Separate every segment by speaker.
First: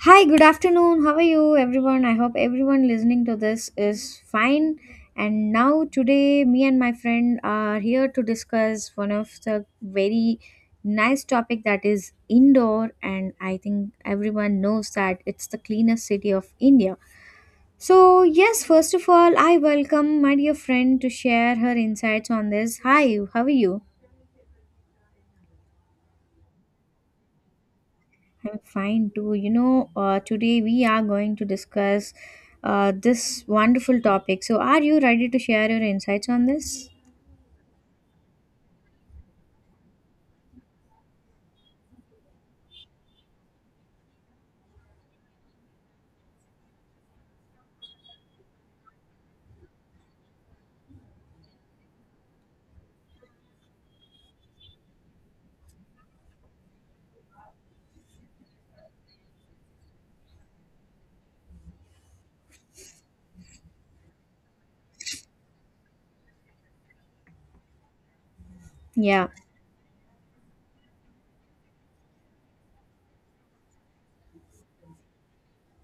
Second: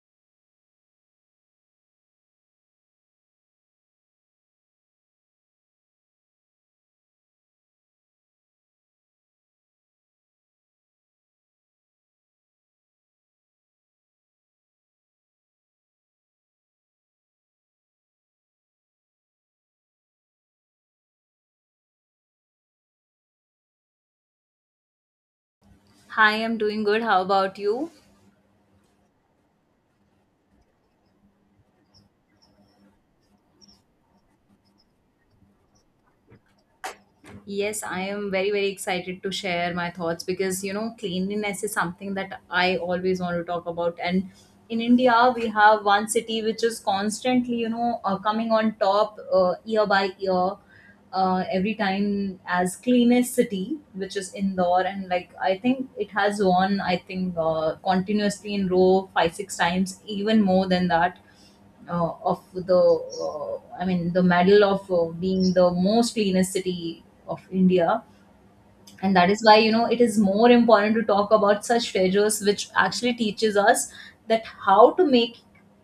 Speaker 1: Hi, good afternoon. How are you, everyone? I hope everyone listening to this is fine. And now, today, me and my friend are here to discuss one of the very nice topic that is indoor. And I think everyone knows that it's the cleanest city of india. So yes, first of all I welcome my dear friend to share her insights on this. Hi, how are you?
Speaker 2: Hi, I'm doing good. How about you?
Speaker 1: I'm fine too. You know, today we are going to discuss this wonderful topic. So, are you ready to share your insights on this?
Speaker 2: Yes, I am very, very excited to share my thoughts because you know, cleanliness is something that I always want to talk about. And in India, we have one city which is constantly, coming on top year by year, every time as cleanest city, which is Indore. And like, I think it has won, I think, continuously in row five, six times, even more than that of the I mean the medal of being the most cleanest city of india, and
Speaker 1: Yeah,
Speaker 2: that is why you know it is more important to talk about such treasures which actually teaches us that how to make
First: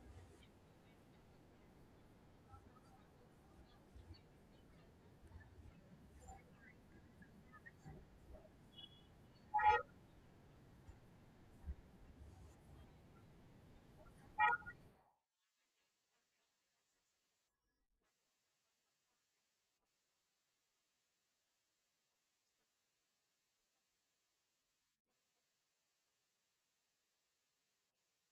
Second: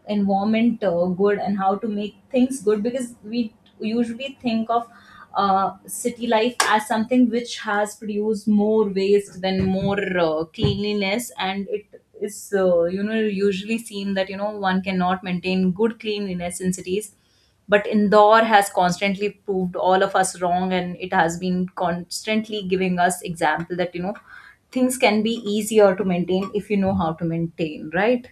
Speaker 2: environment good, and how to make things good because we usually think of city life as something which has produced more waste than more cleanliness, and it is usually seen that you know one cannot maintain good cleanliness in cities, but Indore has constantly proved all of us wrong, and it has been constantly giving us example that you know things can be easier to maintain if you know how to maintain, right?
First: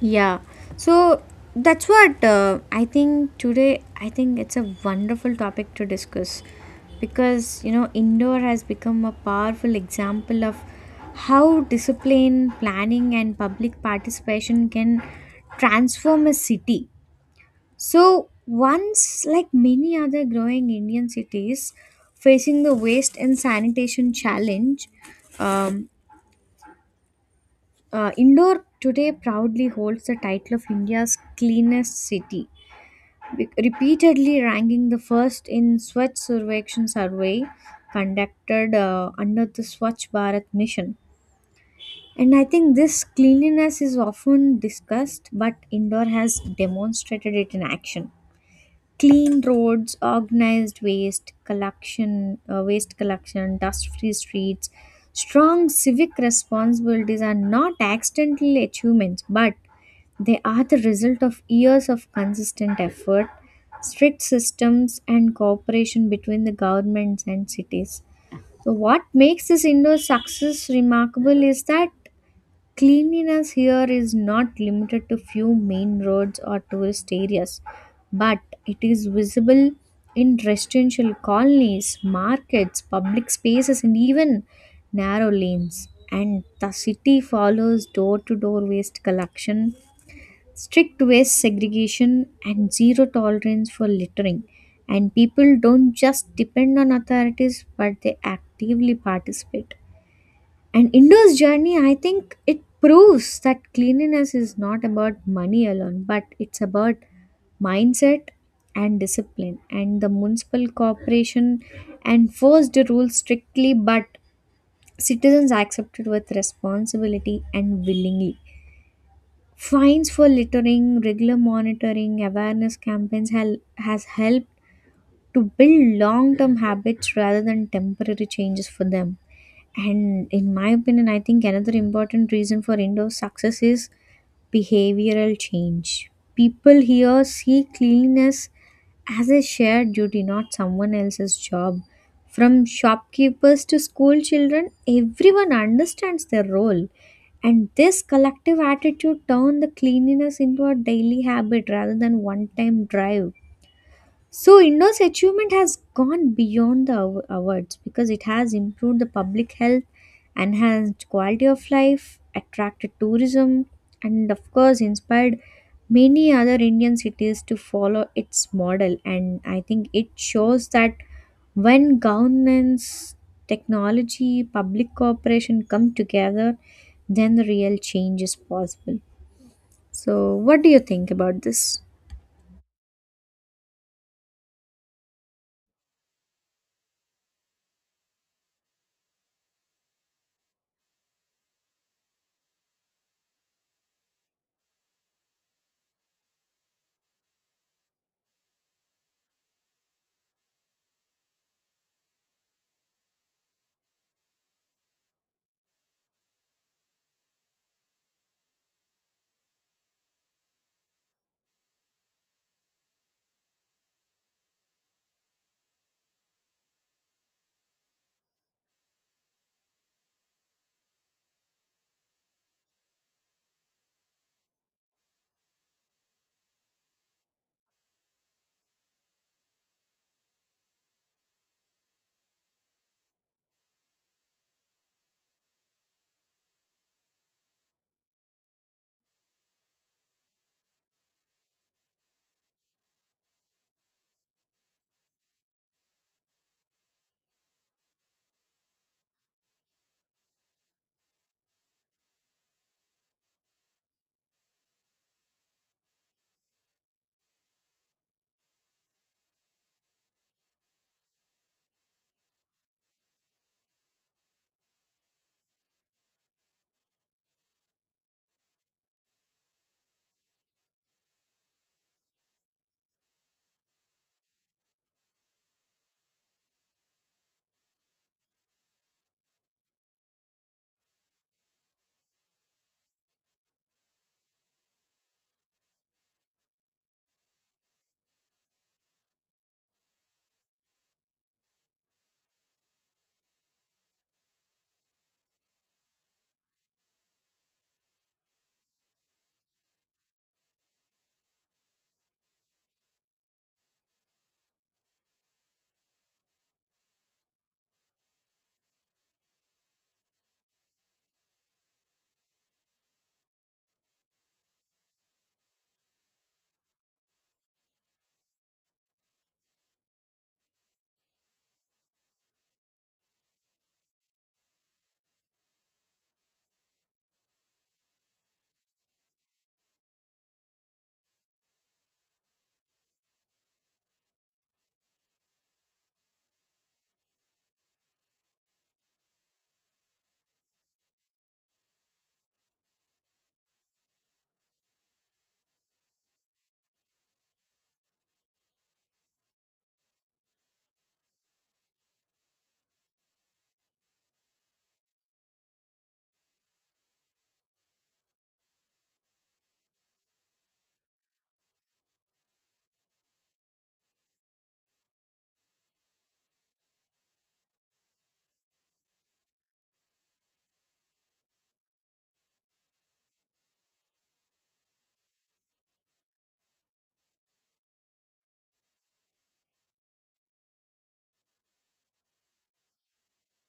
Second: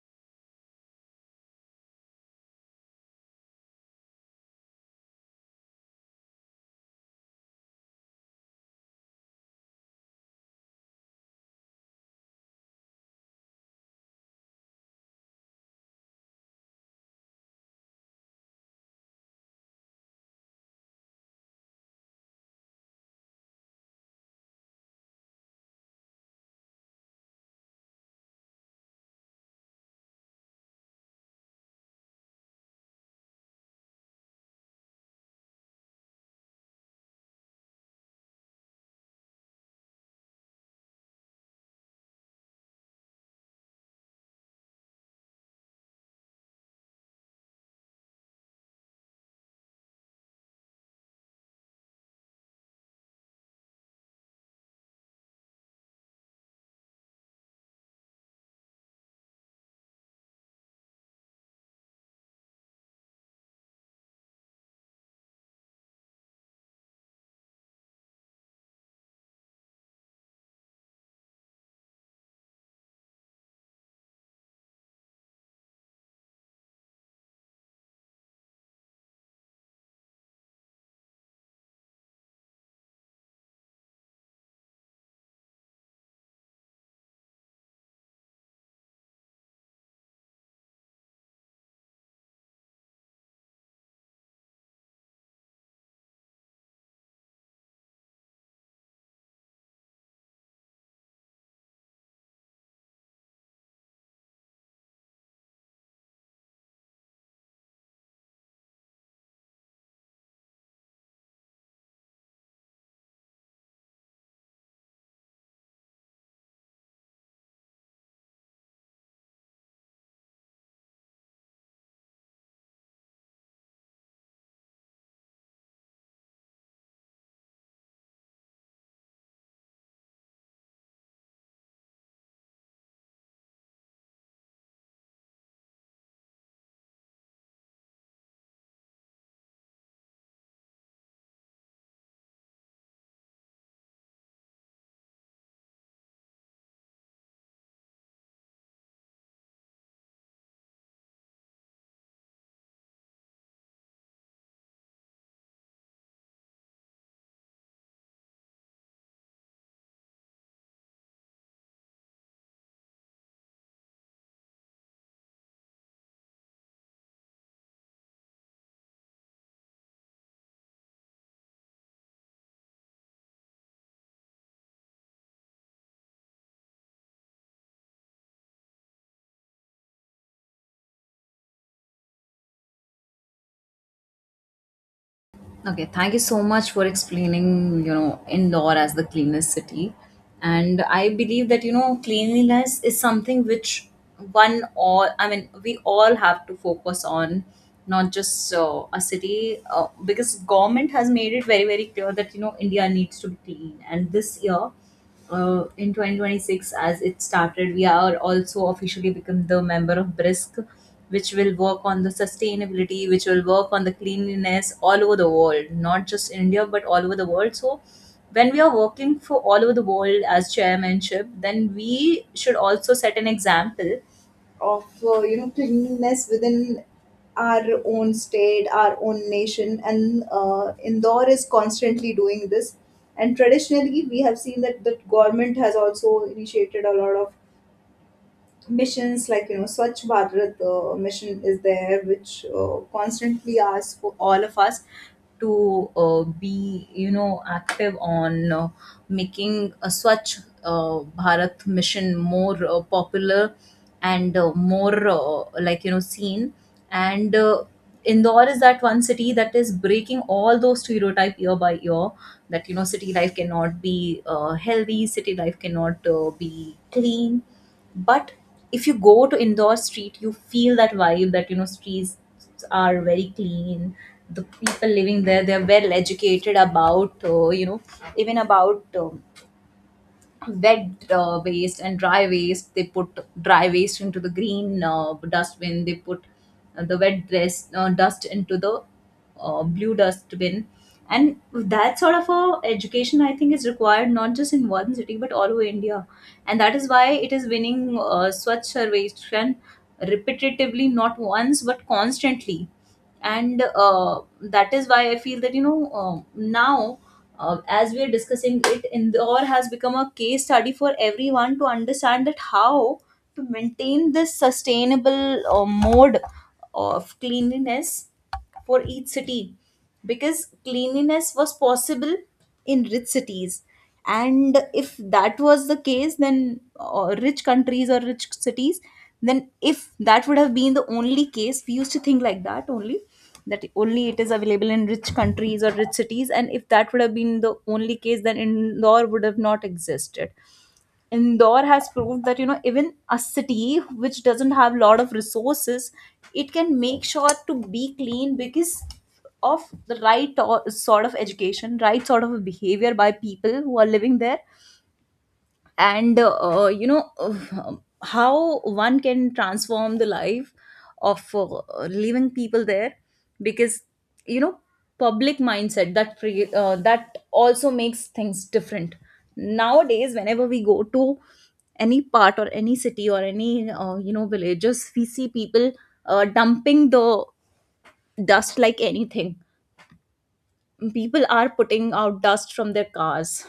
Speaker 1: yeah. So, that's what I think today, I think it's a wonderful topic to discuss because, you know, indoor has become a powerful example of how discipline, planning, and public participation can transform a city. So, once, like many other growing Indian cities facing the waste and sanitation challenge, um, Indore today proudly holds the title of India's cleanest city, repeatedly ranking the first in Swachh Survekshan survey conducted under the Swachh Bharat mission. And I think this cleanliness is often discussed, but Indore has demonstrated it in action. Clean roads, organized waste collection, dust free streets, strong civic responsibilities are not accidental achievements, but they are the result of years of consistent effort, strict systems and cooperation between the governments and cities. So what makes this indoor success remarkable is that cleanliness here is not limited to few main roads or tourist areas, but it is visible in residential colonies, markets, public spaces, and even narrow lanes. And the city follows door to door waste collection, strict waste segregation, and zero tolerance for littering. And people don't just depend on authorities, but they actively participate. And Indo's journey, I think it proves that cleanliness is not about money alone, but it's about mindset and discipline. And the municipal corporation enforced the rules strictly, but citizens accepted with responsibility and willingly. Fines for littering, regular monitoring, awareness campaigns has helped to build long term habits rather than temporary changes for them. And in my opinion, I think another important reason for indoor success is behavioral change. People here see cleanliness as a shared duty, not someone else's job. From shopkeepers to school children, everyone understands their role. And this collective attitude turned the cleanliness into a daily habit rather than one time drive. So, India's achievement has gone beyond the awards because it has improved the public health, enhanced quality of life, attracted tourism, and of course, inspired many other Indian cities to follow its model. And I think it shows that when governance, technology, public cooperation come together, then the real change is possible. So, what do you think about this?
Speaker 2: Okay, thank you so much for explaining, you know, Indore as the cleanest city. And I believe that, you know, cleanliness is something which one all, I mean, we all have to focus on, not just a city, because government has made it very, very clear that, you know, India needs to be clean. And this year, in 2026, as it started, we are also officially become the member of brisk, which will work on the sustainability, which will work on the cleanliness all over the world, not just in india but all over the world. So when we are working for all over the world as chairmanship, then we should also set an example of cleanliness within our own state, our own nation. And indore is constantly doing this, and traditionally we have seen that the government has also initiated a lot of missions like you know Swachh Bharat mission is there, which constantly asks for all of us to be you know active on making a Swachh Bharat mission more popular, and more like you know seen. And. Indore is that one city that is breaking all those stereotype year by year, that you know city life cannot be healthy, city life cannot be clean. But if you go to Indore street, you feel that vibe that you know streets are very clean. The people living there, they're well educated about even about wet waste and dry waste. They put dry waste into the green dustbin, they put the wet dress, dust into the blue dustbin. And that sort of a education I think is required not just in one city but all over india, and that is why it is winning swachh sarveshan repetitively, not once but constantly. And that is why I feel that you know now as we are discussing it, indore has become a case study for everyone to understand that how to maintain this sustainable mode of cleanliness for each city, because cleanliness was possible in rich cities. And if that was the case, then rich countries or rich cities, then if that would have been the only case, we used to think like that only, that only it is available in rich countries or rich cities. And if that would have been the only case, then indoor would have not existed. Indore has proved that you know even a city which doesn't have a lot of resources, it can make sure to be clean because of the right sort of education, right sort of behavior by people who are living there. And how one can transform the life of living people there, because you know public mindset, that also makes things different. Nowadays, whenever we go to any part or any city or any villages, we see people dumping the dust like anything. People are putting out dust from their cars,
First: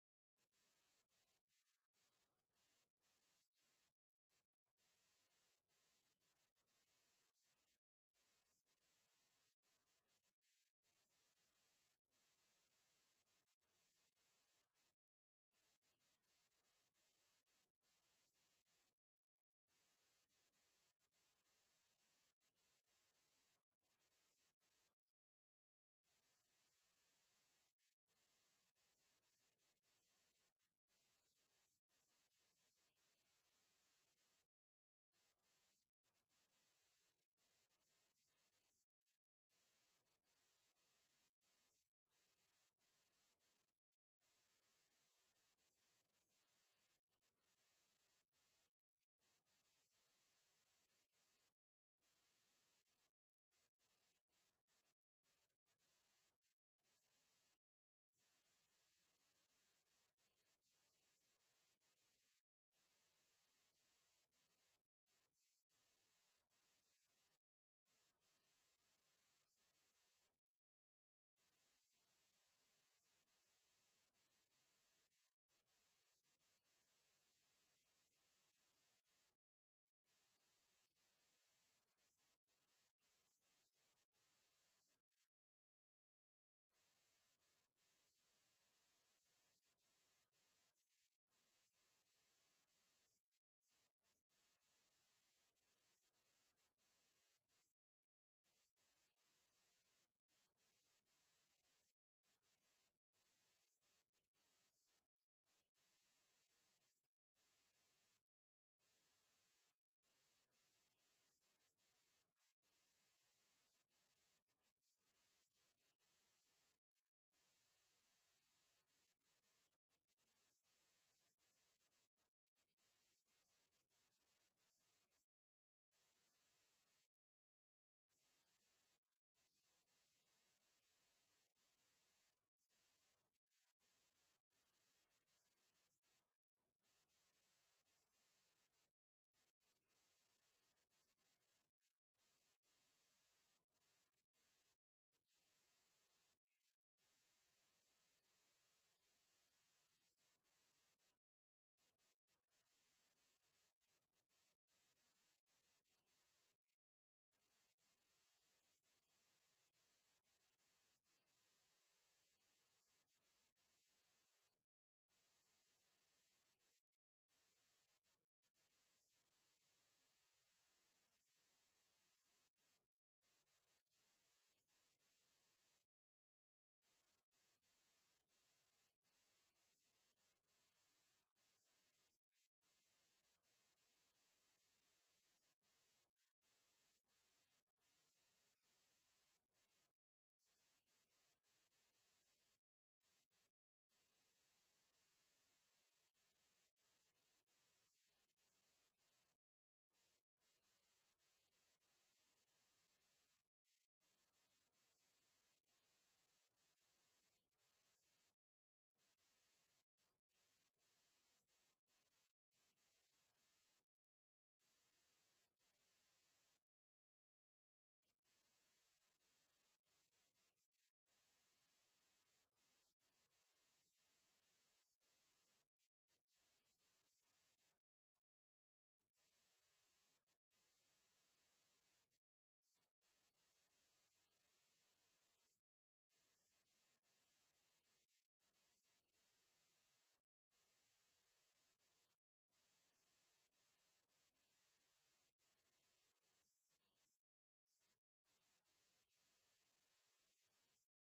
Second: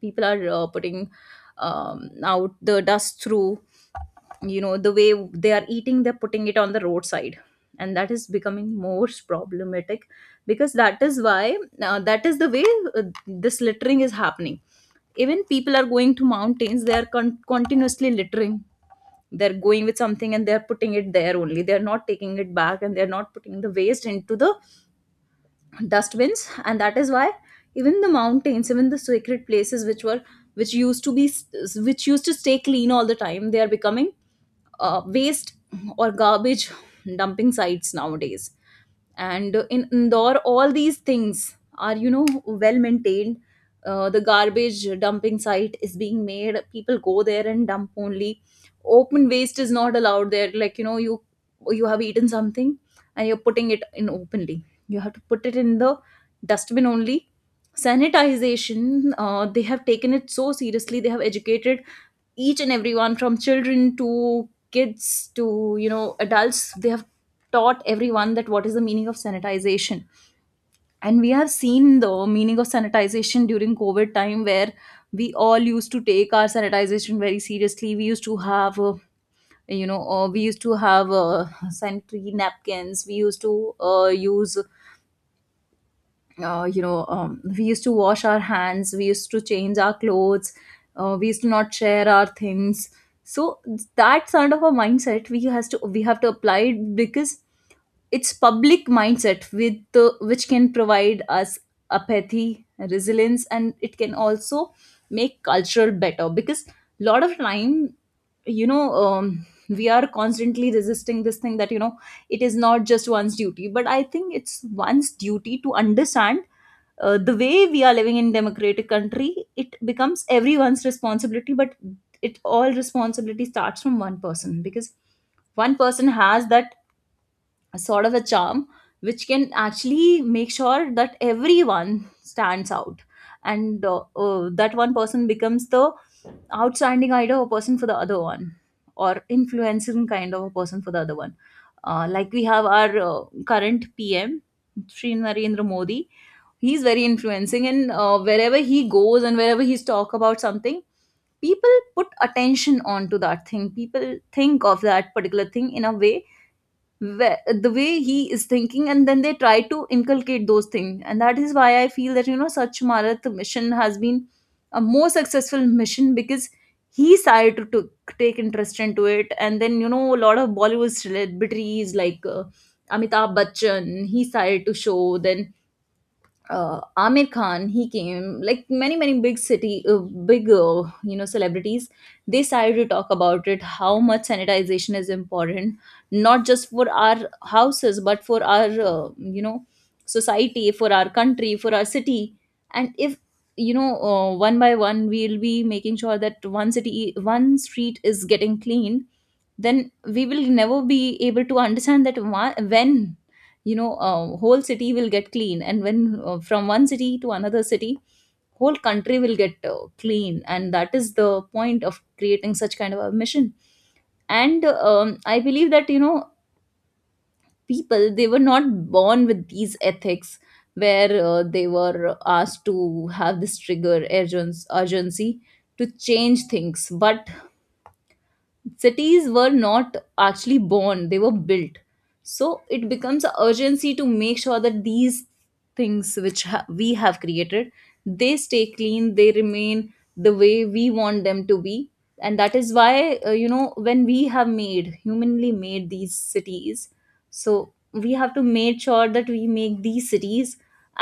Speaker 2: people are putting out the dust through you know the way they are eating, they're putting it on the roadside, and that is becoming more problematic, because that is why that is the way uh, this littering is happening. Even people are going to mountains, they are continuously littering. They're going with something and they're putting it there only, they're not taking it back, and they're not putting the waste into the dustbins. And that is why even the mountains, even the sacred places which were, which used to be, which used to stay clean all the time, they are becoming waste or garbage dumping sites nowadays. And in Indore, all these things are you know well maintained. The garbage dumping site is being made, people go there and dump only. Open waste is not allowed there, like you know, you have eaten something and you're putting it in openly, you have to put it in the dustbin only. Sanitization, they have taken it so seriously, they have educated each and everyone, from children to kids to you know adults. They have taught everyone that what is the meaning of sanitization. And we have seen the meaning of sanitization during covid time, where we all used to take our sanitization very seriously. We used to have uh, you know uh, we used to have sanitary napkins, we used to use we used to wash our hands, we used to change our clothes, we used to not share our things. So that sort of a mindset we has to, we have to apply it, because it's public mindset with the, which can provide us apathy, resilience, and it can also make culture better. Because a lot of time, we are constantly resisting this thing that you know it is not just one's duty, but I think it's one's duty to understand the way we are living in democratic country, it becomes everyone's responsibility. But it all responsibility starts from one person, because one person has that sort of a charm which can actually make sure that everyone stands out. And that one person becomes the outstanding idol of a person for the other one, or influencing kind of a person for the other one. Like we have our current PM Shri Narendra Modi. He's very influencing, and wherever he goes and wherever he's talk about something, people put attention onto that thing, people think of that particular thing in a way where the way he is thinking, and then they try to inculcate those things. And that is why I feel that you know such marath mission has been a more successful mission, because he started to take interest into it. And then you know a lot of bollywood celebrities, like amitabh bachchan, he started to show then Amir Khan, he came. Like many many big city, big celebrities, they started to talk about it, how much sanitization is important, not just for our houses, but for our society, for our country, for our city. And if one by one, we'll be making sure that one city, one street is getting cleaned. Then we will never be able to understand that why, when whole city will get clean, and when from one city to another city whole country will get clean, and that is the point of creating such kind of a mission. And I believe that people, they were not born with these ethics, where they were asked to have this trigger urgency, urgency to change things. But cities were not actually born, they were built, so it becomes a urgency to make sure that these things which we have created, they stay clean, they remain the way we want them to be. And that is why when we have made humanly made these cities, so we have to make sure that we make these cities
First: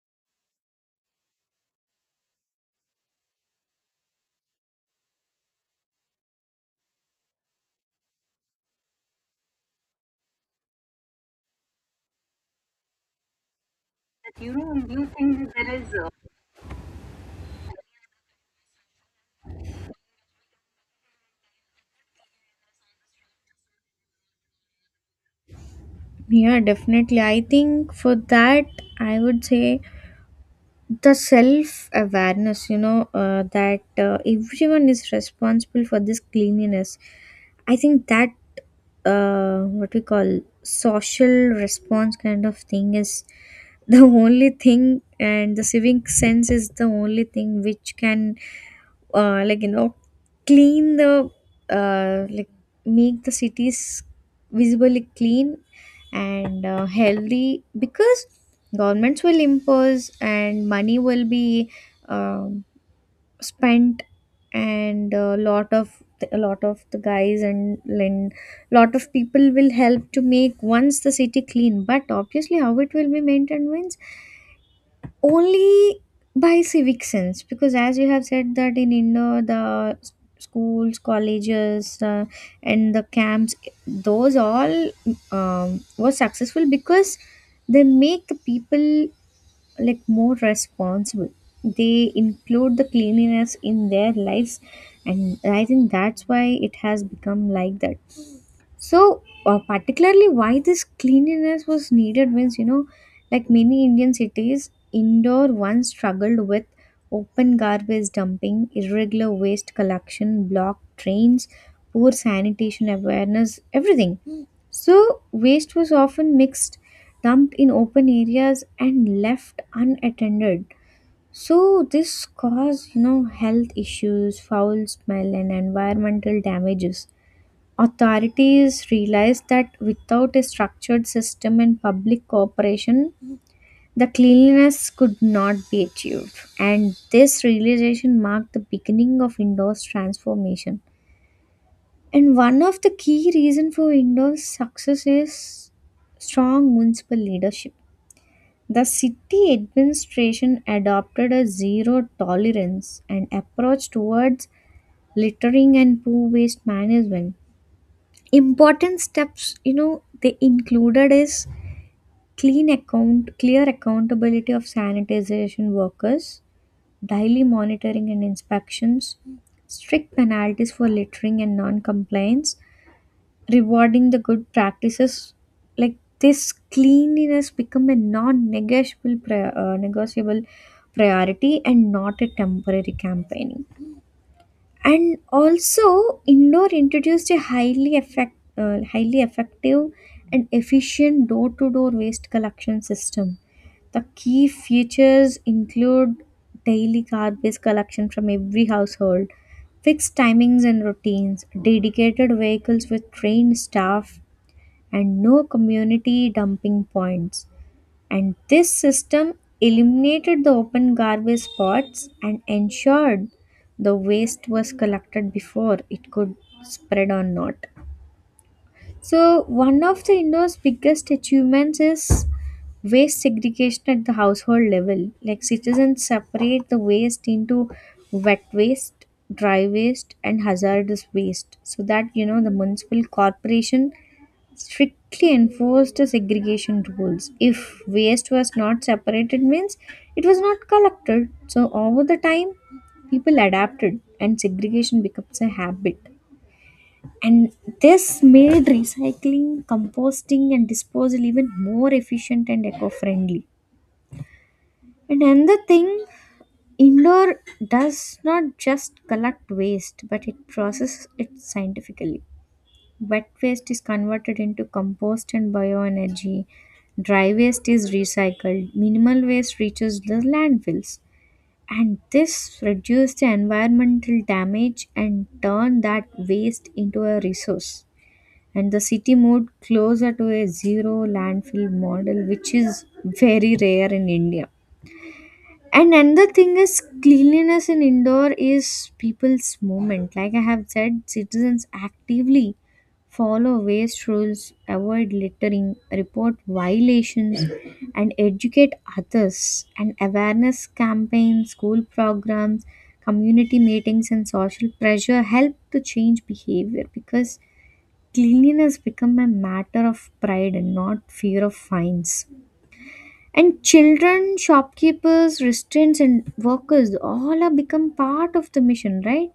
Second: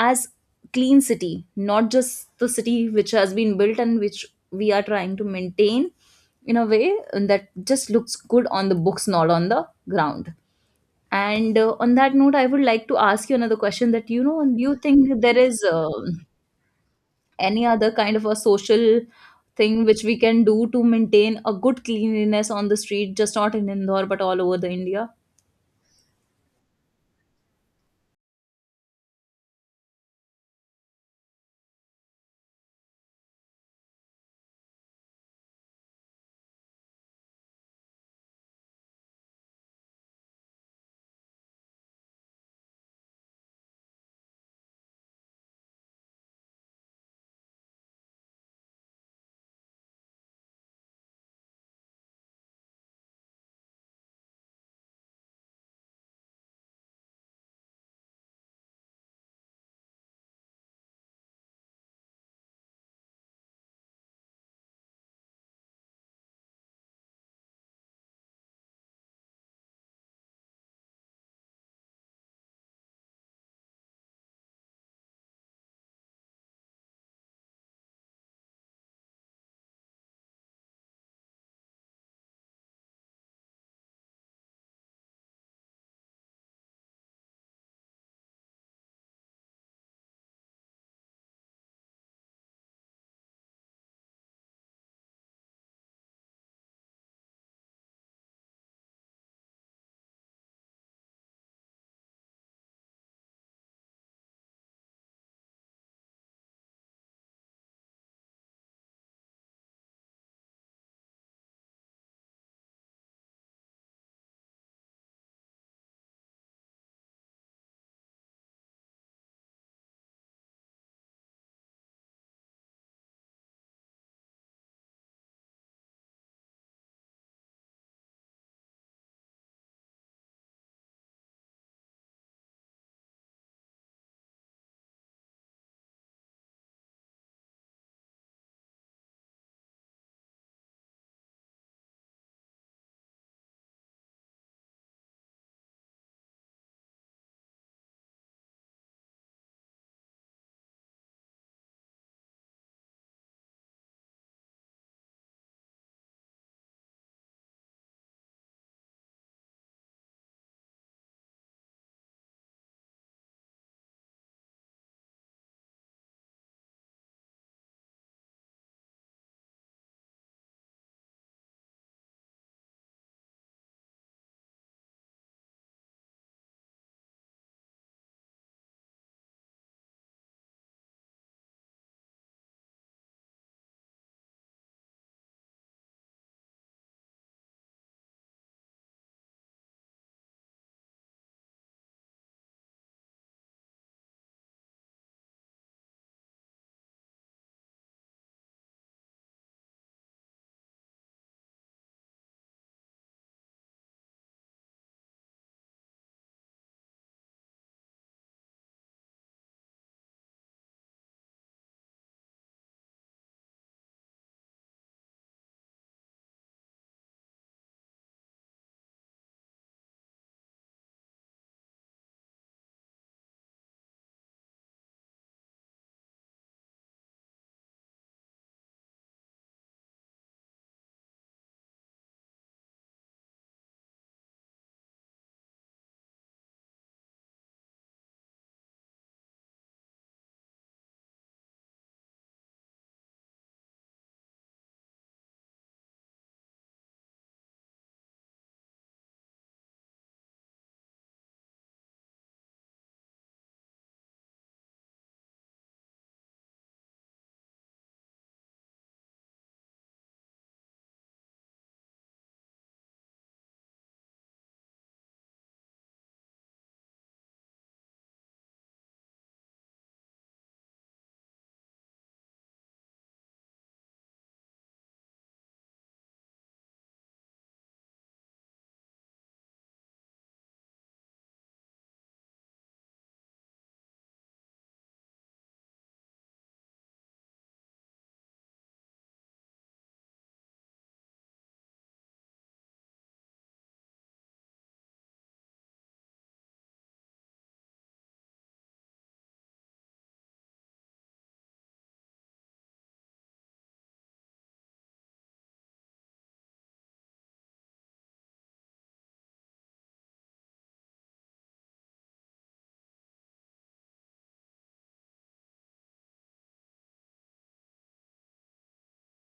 Speaker 2: as clean city, not just the city which has been built and which we are trying to maintain in a way that just looks good on the books, not on the ground. And on that note, I would like to ask you another question, that
Speaker 1: You
Speaker 2: do you
Speaker 1: know, do you
Speaker 2: think there
Speaker 1: think
Speaker 2: is
Speaker 1: there is
Speaker 2: any other kind of a social thing which we can do to maintain a good cleanliness on the street, just not in Indore but all over the India?
Speaker 1: yeah, definitely. I think for that, I would say the self awareness, you know, that everyone is responsible for this cleanliness. I think that what we call social response kind of thing is the only thing and the civic sense is the only thing which can uh, like you know clean the uh, like make the cities visibly clean and healthy because governments will impose, and money will be um, spent, and a lot of the guys and and lot of people will help to make once the city clean. But obviously, how it will be maintained means only by civic sense, because as you have said, that in india the schools, colleges and the camps, those all were successful because they make the people like more responsible. They include the cleanliness in their lives, and I think that's why it has become like that. So particularly why this cleanliness was needed means, you know, like many indian cities indoor once struggled with open garbage dumping, irregular waste collection, blocked trains, poor sanitation awareness, everything. So, waste was often mixed, dumped in open areas, and left unattended. So, this caused, you know, health issues, foul smell, and environmental damages. Authorities realized that without a structured system and public cooperation, the cleanliness could not be achieved. And this realization marked the beginning of indoors transformation. And one of the key reasons for Indor's success is strong municipal leadership. The city administration adopted a zero tolerance and approach towards littering and poor waste management. Important steps, you know, they included is clean account, clear accountability of sanitization workers, daily monitoring and inspections, strict penalties for littering and non-compliance, rewarding the good practices like this cleanliness become a negotiable priority and not a temporary campaigning. And also indoor introduced a highly effective and efficient door-to-door waste collection system. The key features include daily garbage collection from every household, fixed timings and routines, dedicated vehicles with trained staff, and no community dumping points. And this system eliminated the open garbage spots and ensured the waste was collected before it could spread or not. So, one of the India's biggest achievements is waste segregation at the household level. Like, citizens separate the waste into wet waste, dry waste, and hazardous waste, so that you know the municipal corporation strictly enforced the segregation rules. If waste was not separated, means it was not collected. So, over the time, people adapted and segregation becomes a habit, and this made recycling, composting and disposal even more efficient and eco-friendly. And another thing, indoor does not just collect waste but it processes it scientifically. Wet waste is converted into compost and bioenergy, dry waste is recycled, minimal waste reaches the landfills. And this reduces the environmental damage and turn that waste into a resource, and the city moved closer to a zero landfill model, which is very rare in India. And another thing is cleanliness in indoor is people's movement. Like I have said, citizens actively follow waste rules, avoid littering, report violations, and educate others. And awareness campaigns, school programs, community meetings, and social pressure help to change behavior, because cleanliness become a matter of pride and not fear of fines. And children, shopkeepers, restaurants and workers all have become part of the mission, right?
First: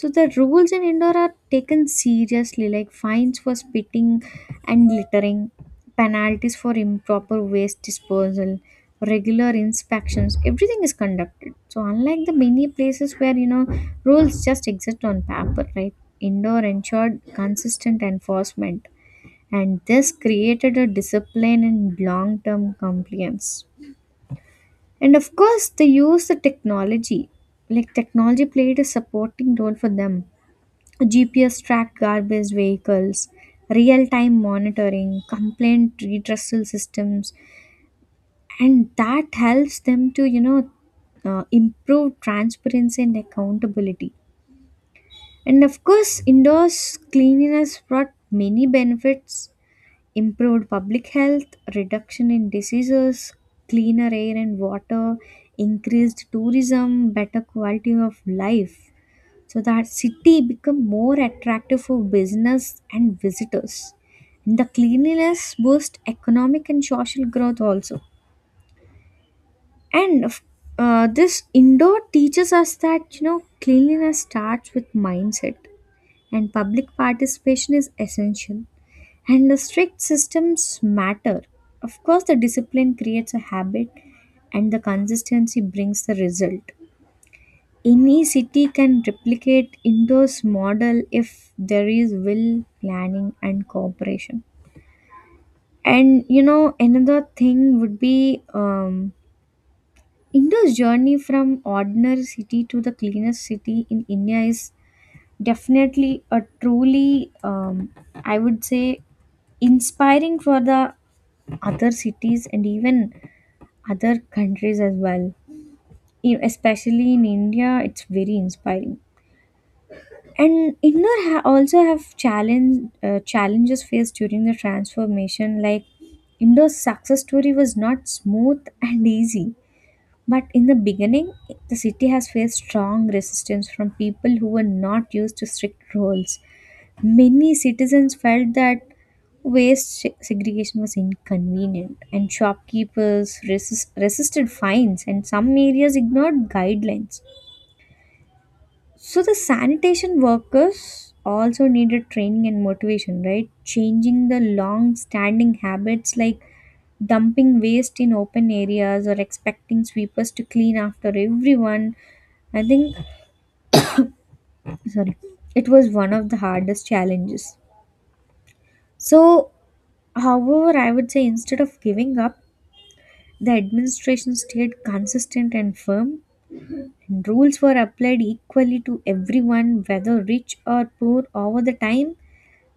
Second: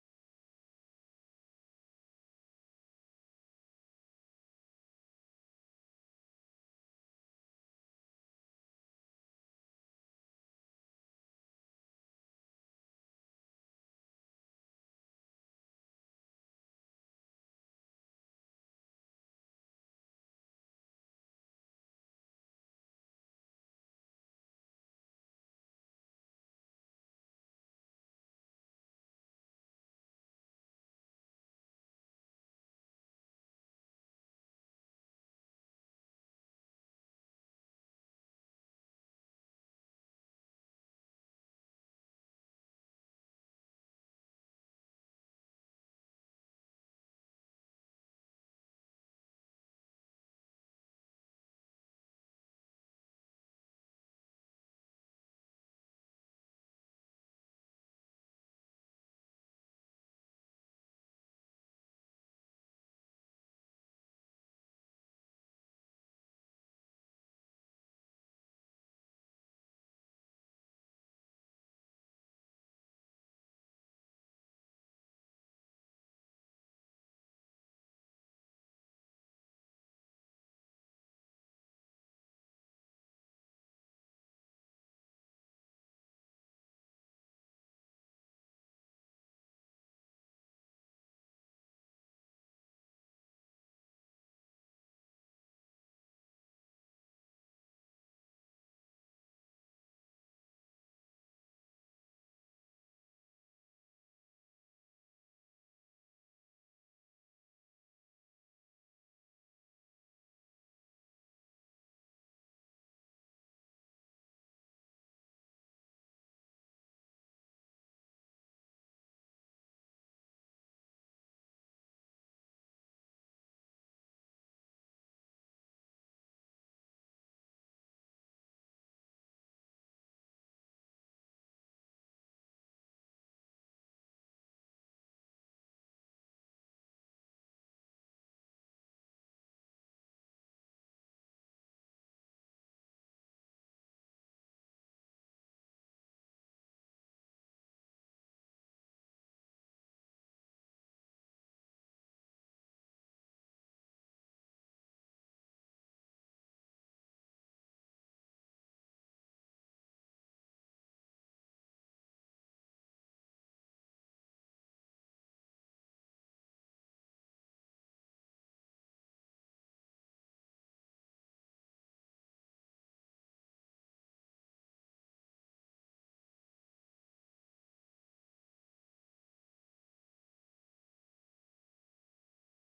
Speaker 1: So the rules in Indore are taken seriously, like fines for spitting and littering, penalties for improper waste disposal, regular inspections, everything is conducted. So unlike the many places where you know rules just exist on paper, right, Indore ensured consistent enforcement, and this created a discipline in long-term compliance. And of course they use the technology, like technology played a supporting role for them. GPS tracked garbage vehicles, real-time monitoring, complaint redressal systems, and that helps them to you know improve transparency and accountability. And of course indoors cleanliness brought many benefits: improved public health, reduction in diseases, cleaner air and water, increased tourism, better quality of life. So that city become more attractive for business and visitors. And the cleanliness boost economic and social growth also. And this indoor teaches us that you know cleanliness starts with mindset, and public participation is essential and the strict systems matter. Of course, the discipline creates a habit and the consistency brings the result. Any city can replicate Indo's model if there is will, planning, and cooperation. And you know, another thing would be Indo's journey from ordinary city to the cleanest city in India is definitely a truly, I would say, inspiring for the other cities and even other countries as well. Especially in India, it's very inspiring. And India ha- also have challenge challenges faced during the transformation. Like Indo's success story was not smooth and easy. But in the beginning, the city has faced strong resistance from people who were not used to strict rules. Many citizens felt that segregation was inconvenient, and shopkeepers resisted fines, and some areas ignored guidelines. So the sanitation workers also needed training and motivation, right? Changing the long standing habits like dumping waste in open areas or expecting sweepers to clean after everyone, I think, sorry, it was one of the hardest challenges. So, however, I would say instead of giving up, the administration stayed consistent and firm. And rules were applied equally to everyone, whether rich or poor. Over the time,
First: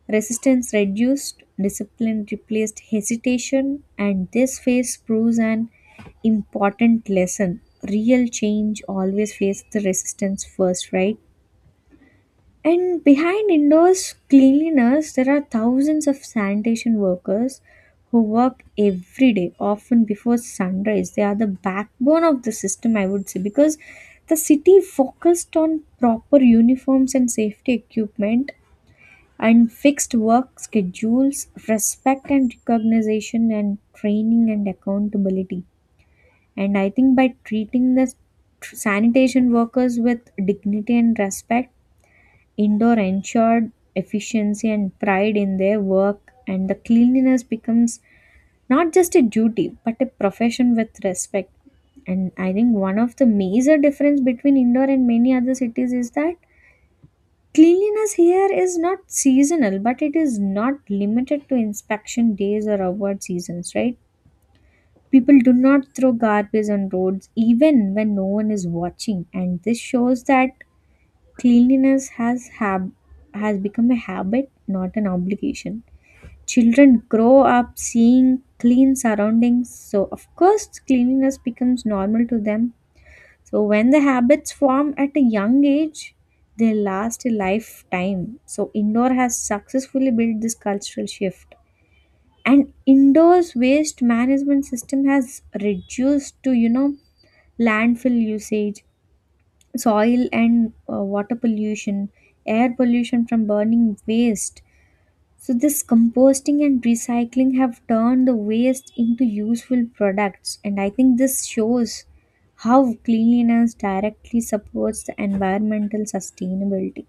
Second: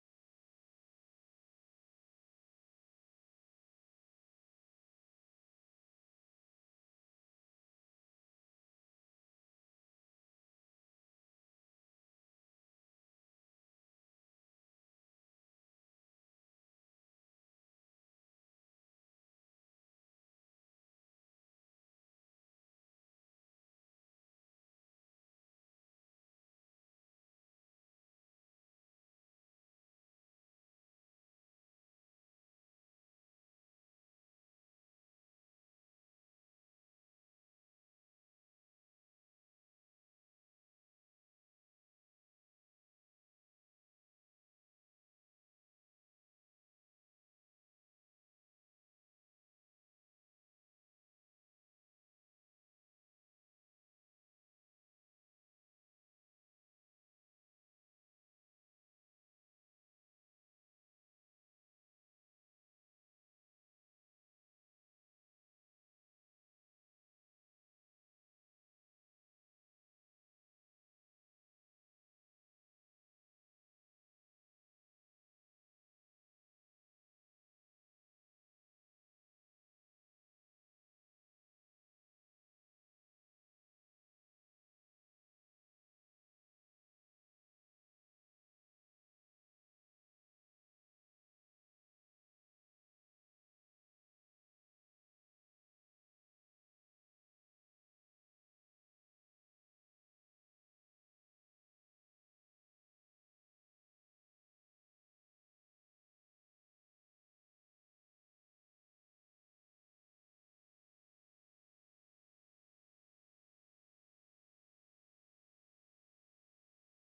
Speaker 1: resistance reduced, discipline replaced hesitation, and this phase proves an important lesson. Real change always faces the resistance first, right? And behind indoors cleanliness, there are thousands of sanitation workers who work every day, often before sunrise. They are the backbone of the system, I would say, because the city focused on proper uniforms and safety equipment and fixed work schedules, respect and recognition, and training and accountability. And I think by treating the sanitation workers with dignity and respect, indoor ensured efficiency and pride in their work, and the cleanliness becomes not just a duty but a profession with respect. And I think one of the major difference between Indore and many other cities is that cleanliness here is not seasonal, but it is not limited to inspection days or award seasons, right? People do not throw garbage on roads even when no one is watching, and this shows that cleanliness has hab- has become a habit, not an obligation. Children grow up seeing clean surroundings, so of course cleanliness becomes normal to them. So when the habits form at a young age, they last a lifetime. So indoor has successfully built this cultural shift. And indoors waste management system has reduced to, you know, landfill usage, soil and water pollution, air pollution from burning waste. So this composting and recycling have turned the waste into useful products, and I think this shows how cleanliness directly supports the environmental sustainability.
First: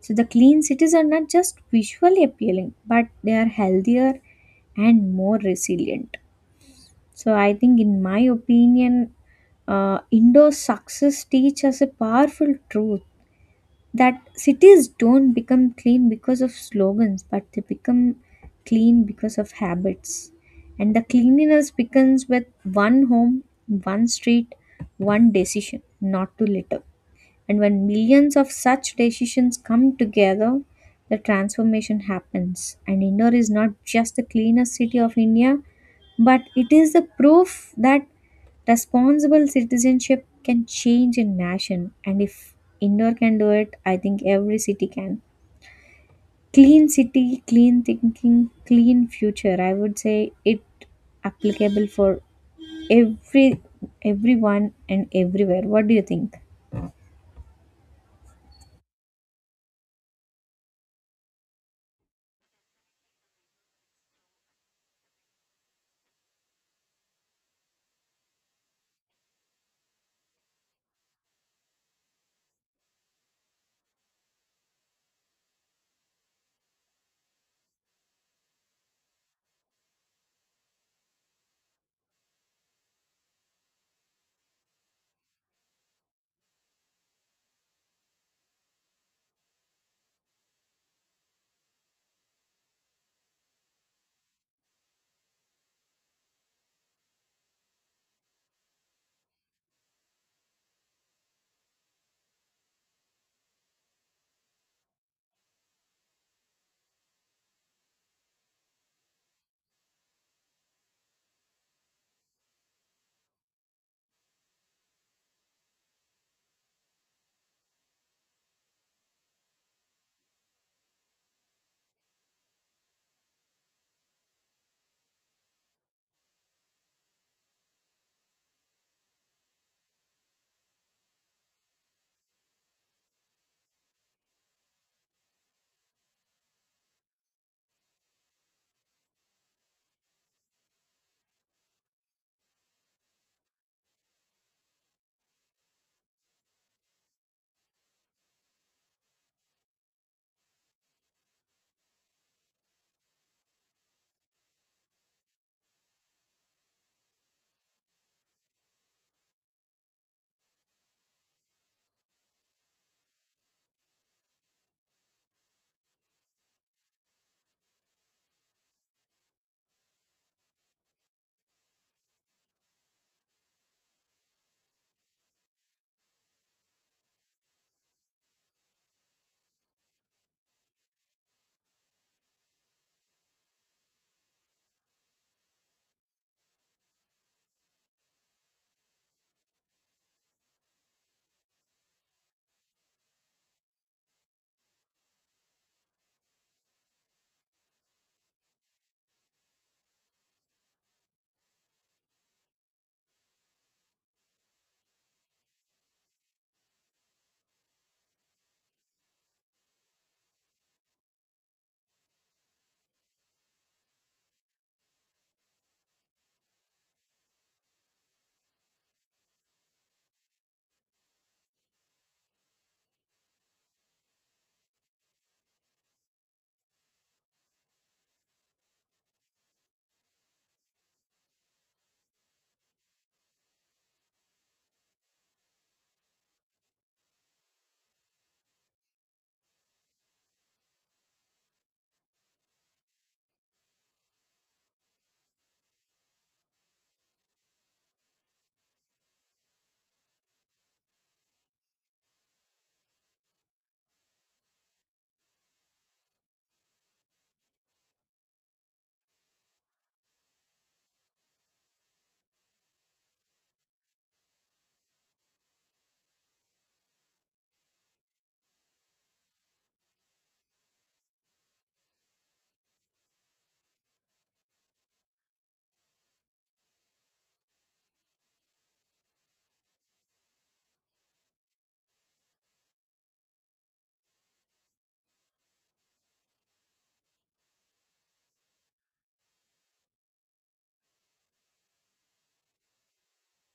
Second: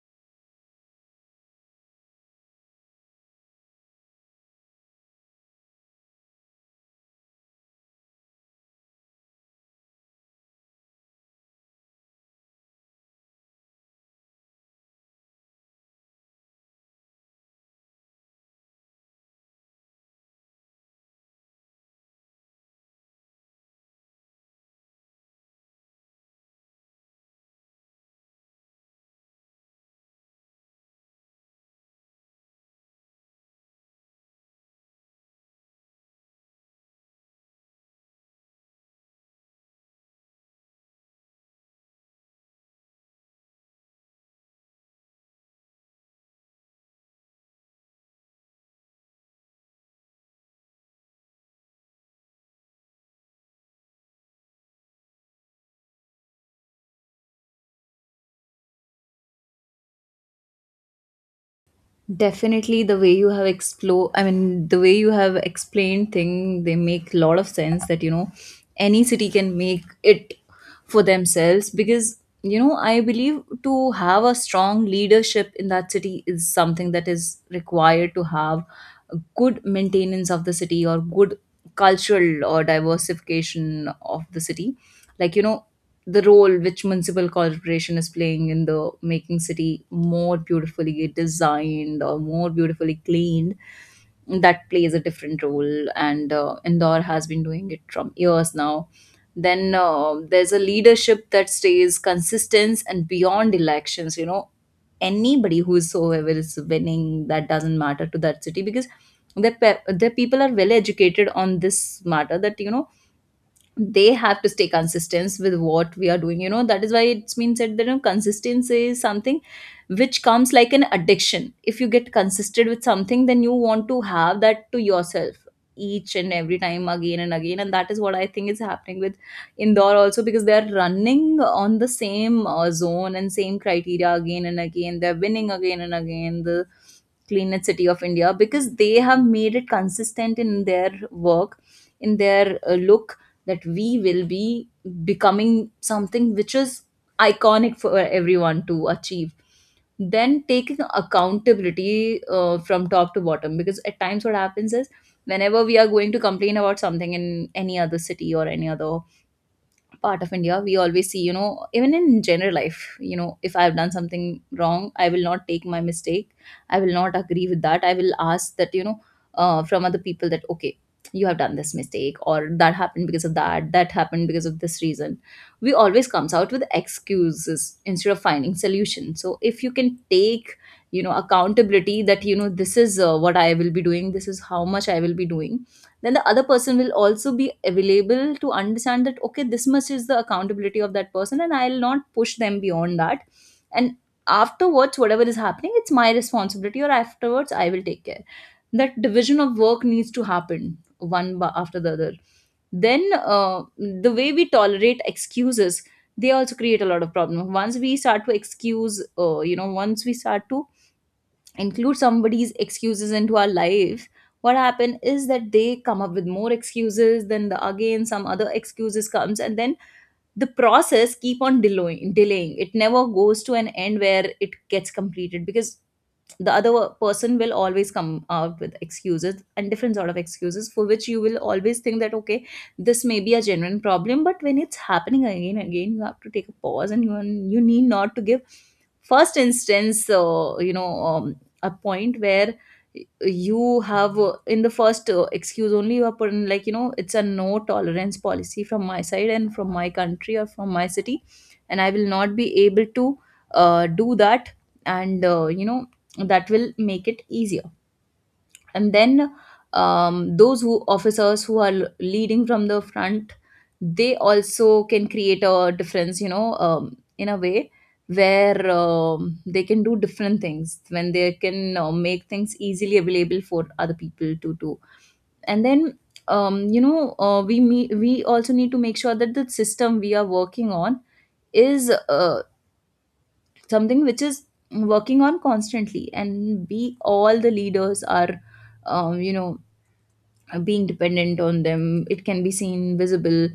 Speaker 1: So the clean cities are not just visually appealing but they are healthier and more resilient. So I think in my opinion indoor success teaches us a powerful truth that cities don't become clean because of slogans, but they become clean because of habits. And the cleanliness begins with one home, one street, one decision not to litter. And when millions of such decisions come together, the transformation happens. And Indore is not just the cleanest city of India, but it is the proof that responsible citizenship can change a nation. And if Indore can do it, I think every city can. Clean city, clean thinking, clean future. I would say it applicable for every everyone and everywhere. What do you think?
Speaker 2: Definitely, the way you have explore, I mean, the way you have explained thing, they make a lot of sense, that any city can make it for themselves, because I believe to have a strong leadership in that city is something that is required to have a good maintenance of the city or good cultural or diversification of the city. Like you know, the role which municipal corporation is playing in the making city more beautifully designed or more beautifully cleaned, that plays a different role. And Indore has been doing it from years now. Then there's a leadership that stays consistent and beyond elections, anybody whosoever is winning, that doesn't matter to that city, because the the people are well educated on this matter, that they have to stay consistent with what we are doing. That is why it's been said that consistency is something which comes like an addiction. If you get consistent with something, then you want to have that to yourself each and every time again and again. And that is what I think is happening with Indore also, because they are running on the same zone and same criteria again and again, they're winning again and again the cleanest city of India, because they have made it consistent in their work, in their look, that we will be becoming something which is iconic for everyone to achieve. Then taking accountability from top to bottom, because at times what happens is whenever we are going to complain about something in any other city or any other part of India, we always see, even in general life, if I've done something wrong, I will not take my mistake. I will not agree with that. I will ask that, from other people that, okay, you have done this mistake, or that happened because of that, that happened because of this reason. We always comes out with excuses instead of finding solution. So if you can take, accountability that, this is what I will be doing, this is how much I will be doing, then the other person will also be available to understand that okay, this much is the accountability of that person, and I'll not push them beyond that. And afterwards whatever is happening, it's my responsibility, or afterwards I will take care. That division of work needs to happen, one after the other. Then uh, the way we tolerate excuses, they also create a lot of problem once we start to excuse, once we start to include somebody's excuses into our life. What happen is that they come up with more excuses, then the again some other excuses comes, and then the process keep on delaying, delaying, it never goes to an end where it gets completed, because the other person will always come out with excuses and different sort of excuses, for which you will always think that okay, this may be a genuine problem. But when it's happening again again, you have to take a pause, and you need not to give first instance a point where you have in the first excuse only, you have put in it's a no tolerance policy from my side and from my country or from my city, and I will not be able to do that. And that will make it easier. And then those who officers who are leading from the front, they also can create a difference, in a way where they can do different things, when they can make things easily available for other people to do. And then we also need to make sure that the system we are working on is something which is working on constantly, and we all the leaders are um, you know being dependent on them, it can be seen visible.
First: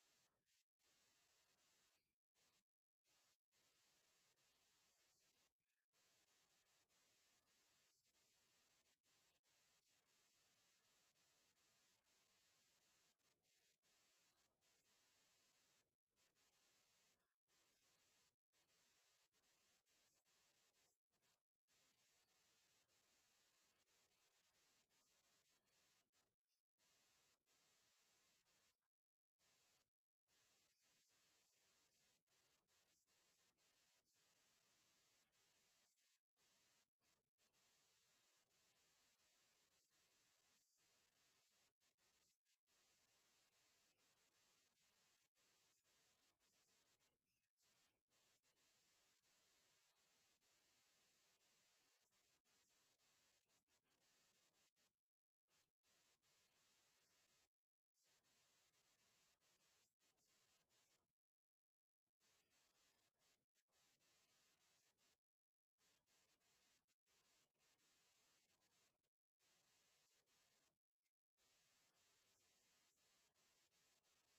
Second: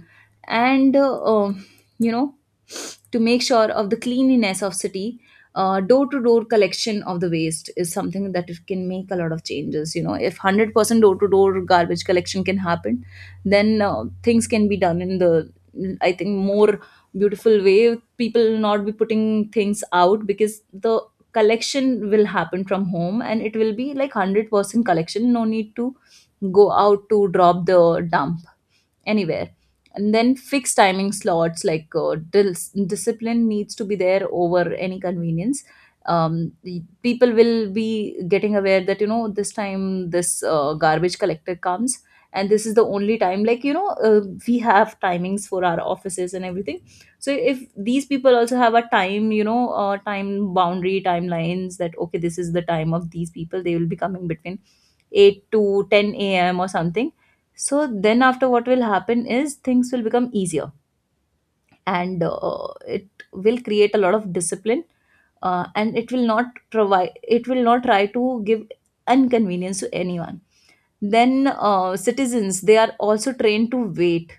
Speaker 2: And uh, you know to make sure of the cleanliness of city, door-to-door collection of the waste is something that it can make a lot of changes. If 100% door-to-door garbage collection can happen, then things can be done in the, I think, more beautiful way. People will not be putting things out, because the collection will happen from home, and it will be like 100% collection. No need to go out to drop the dump anywhere. And then fixed timing slots, like discipline needs to be there over any convenience. The people will be getting aware that this time this garbage collector comes, and this is the only time. We have timings for our offices and everything. So if these people also have a time, time boundary, timelines that okay this is the time of these people, they will be coming between 8 to 10 a.m. or something. So then after, what will happen is things will become easier. And it will create a lot of discipline, and it will not provide, it will not try to give inconvenience to anyone. Then citizens, they are also trained to wait,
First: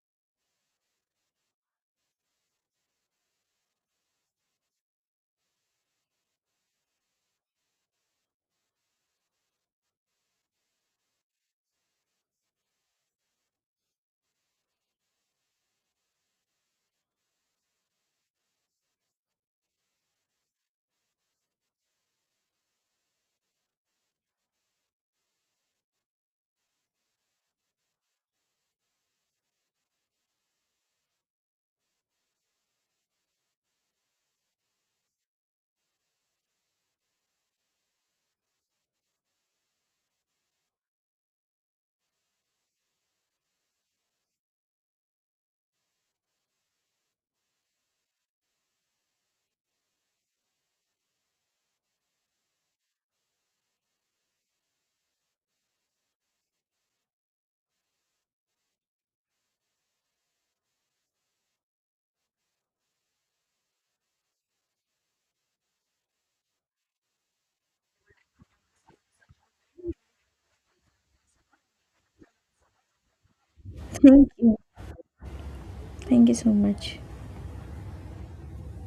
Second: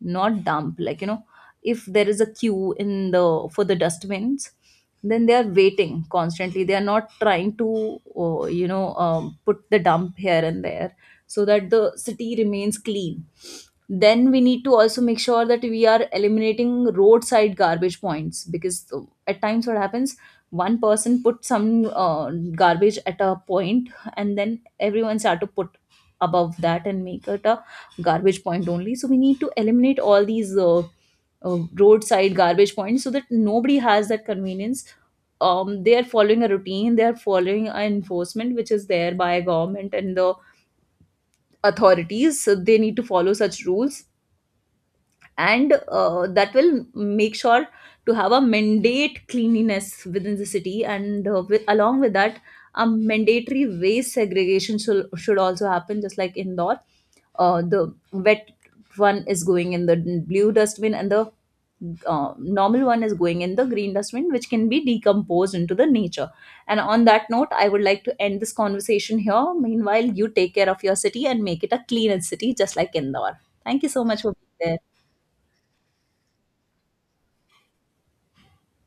Speaker 2: not dump. If there is a queue in the, for the dustbins, then they are waiting constantly, they are not trying to put the dump here and there, so that the city remains clean. Then we need to also make sure that we are eliminating roadside garbage points, because at times what happens, one person put some garbage at a point, and then everyone start to put above that and make it a garbage point only. So we need to eliminate all these roadside garbage points, so that nobody has that convenience. They are following a routine, they are following an enforcement which is there by government and the authorities, so they need to follow such rules. And that will make sure to have a mandate cleanliness within the city. And with, along with that, a mandatory waste segregation should also happen, just like indoor. The wet one is going in the blue dustbin, and the normal one is going in the green dustbin, which can be decomposed into the nature. And on that note, I would like to end this conversation here. Meanwhile, you take care of your city and make it a cleaner city just like Indore. Thank you so much
Speaker 1: Thank
Speaker 2: for
Speaker 1: you.
Speaker 2: being there.
Speaker 1: Thank you so much.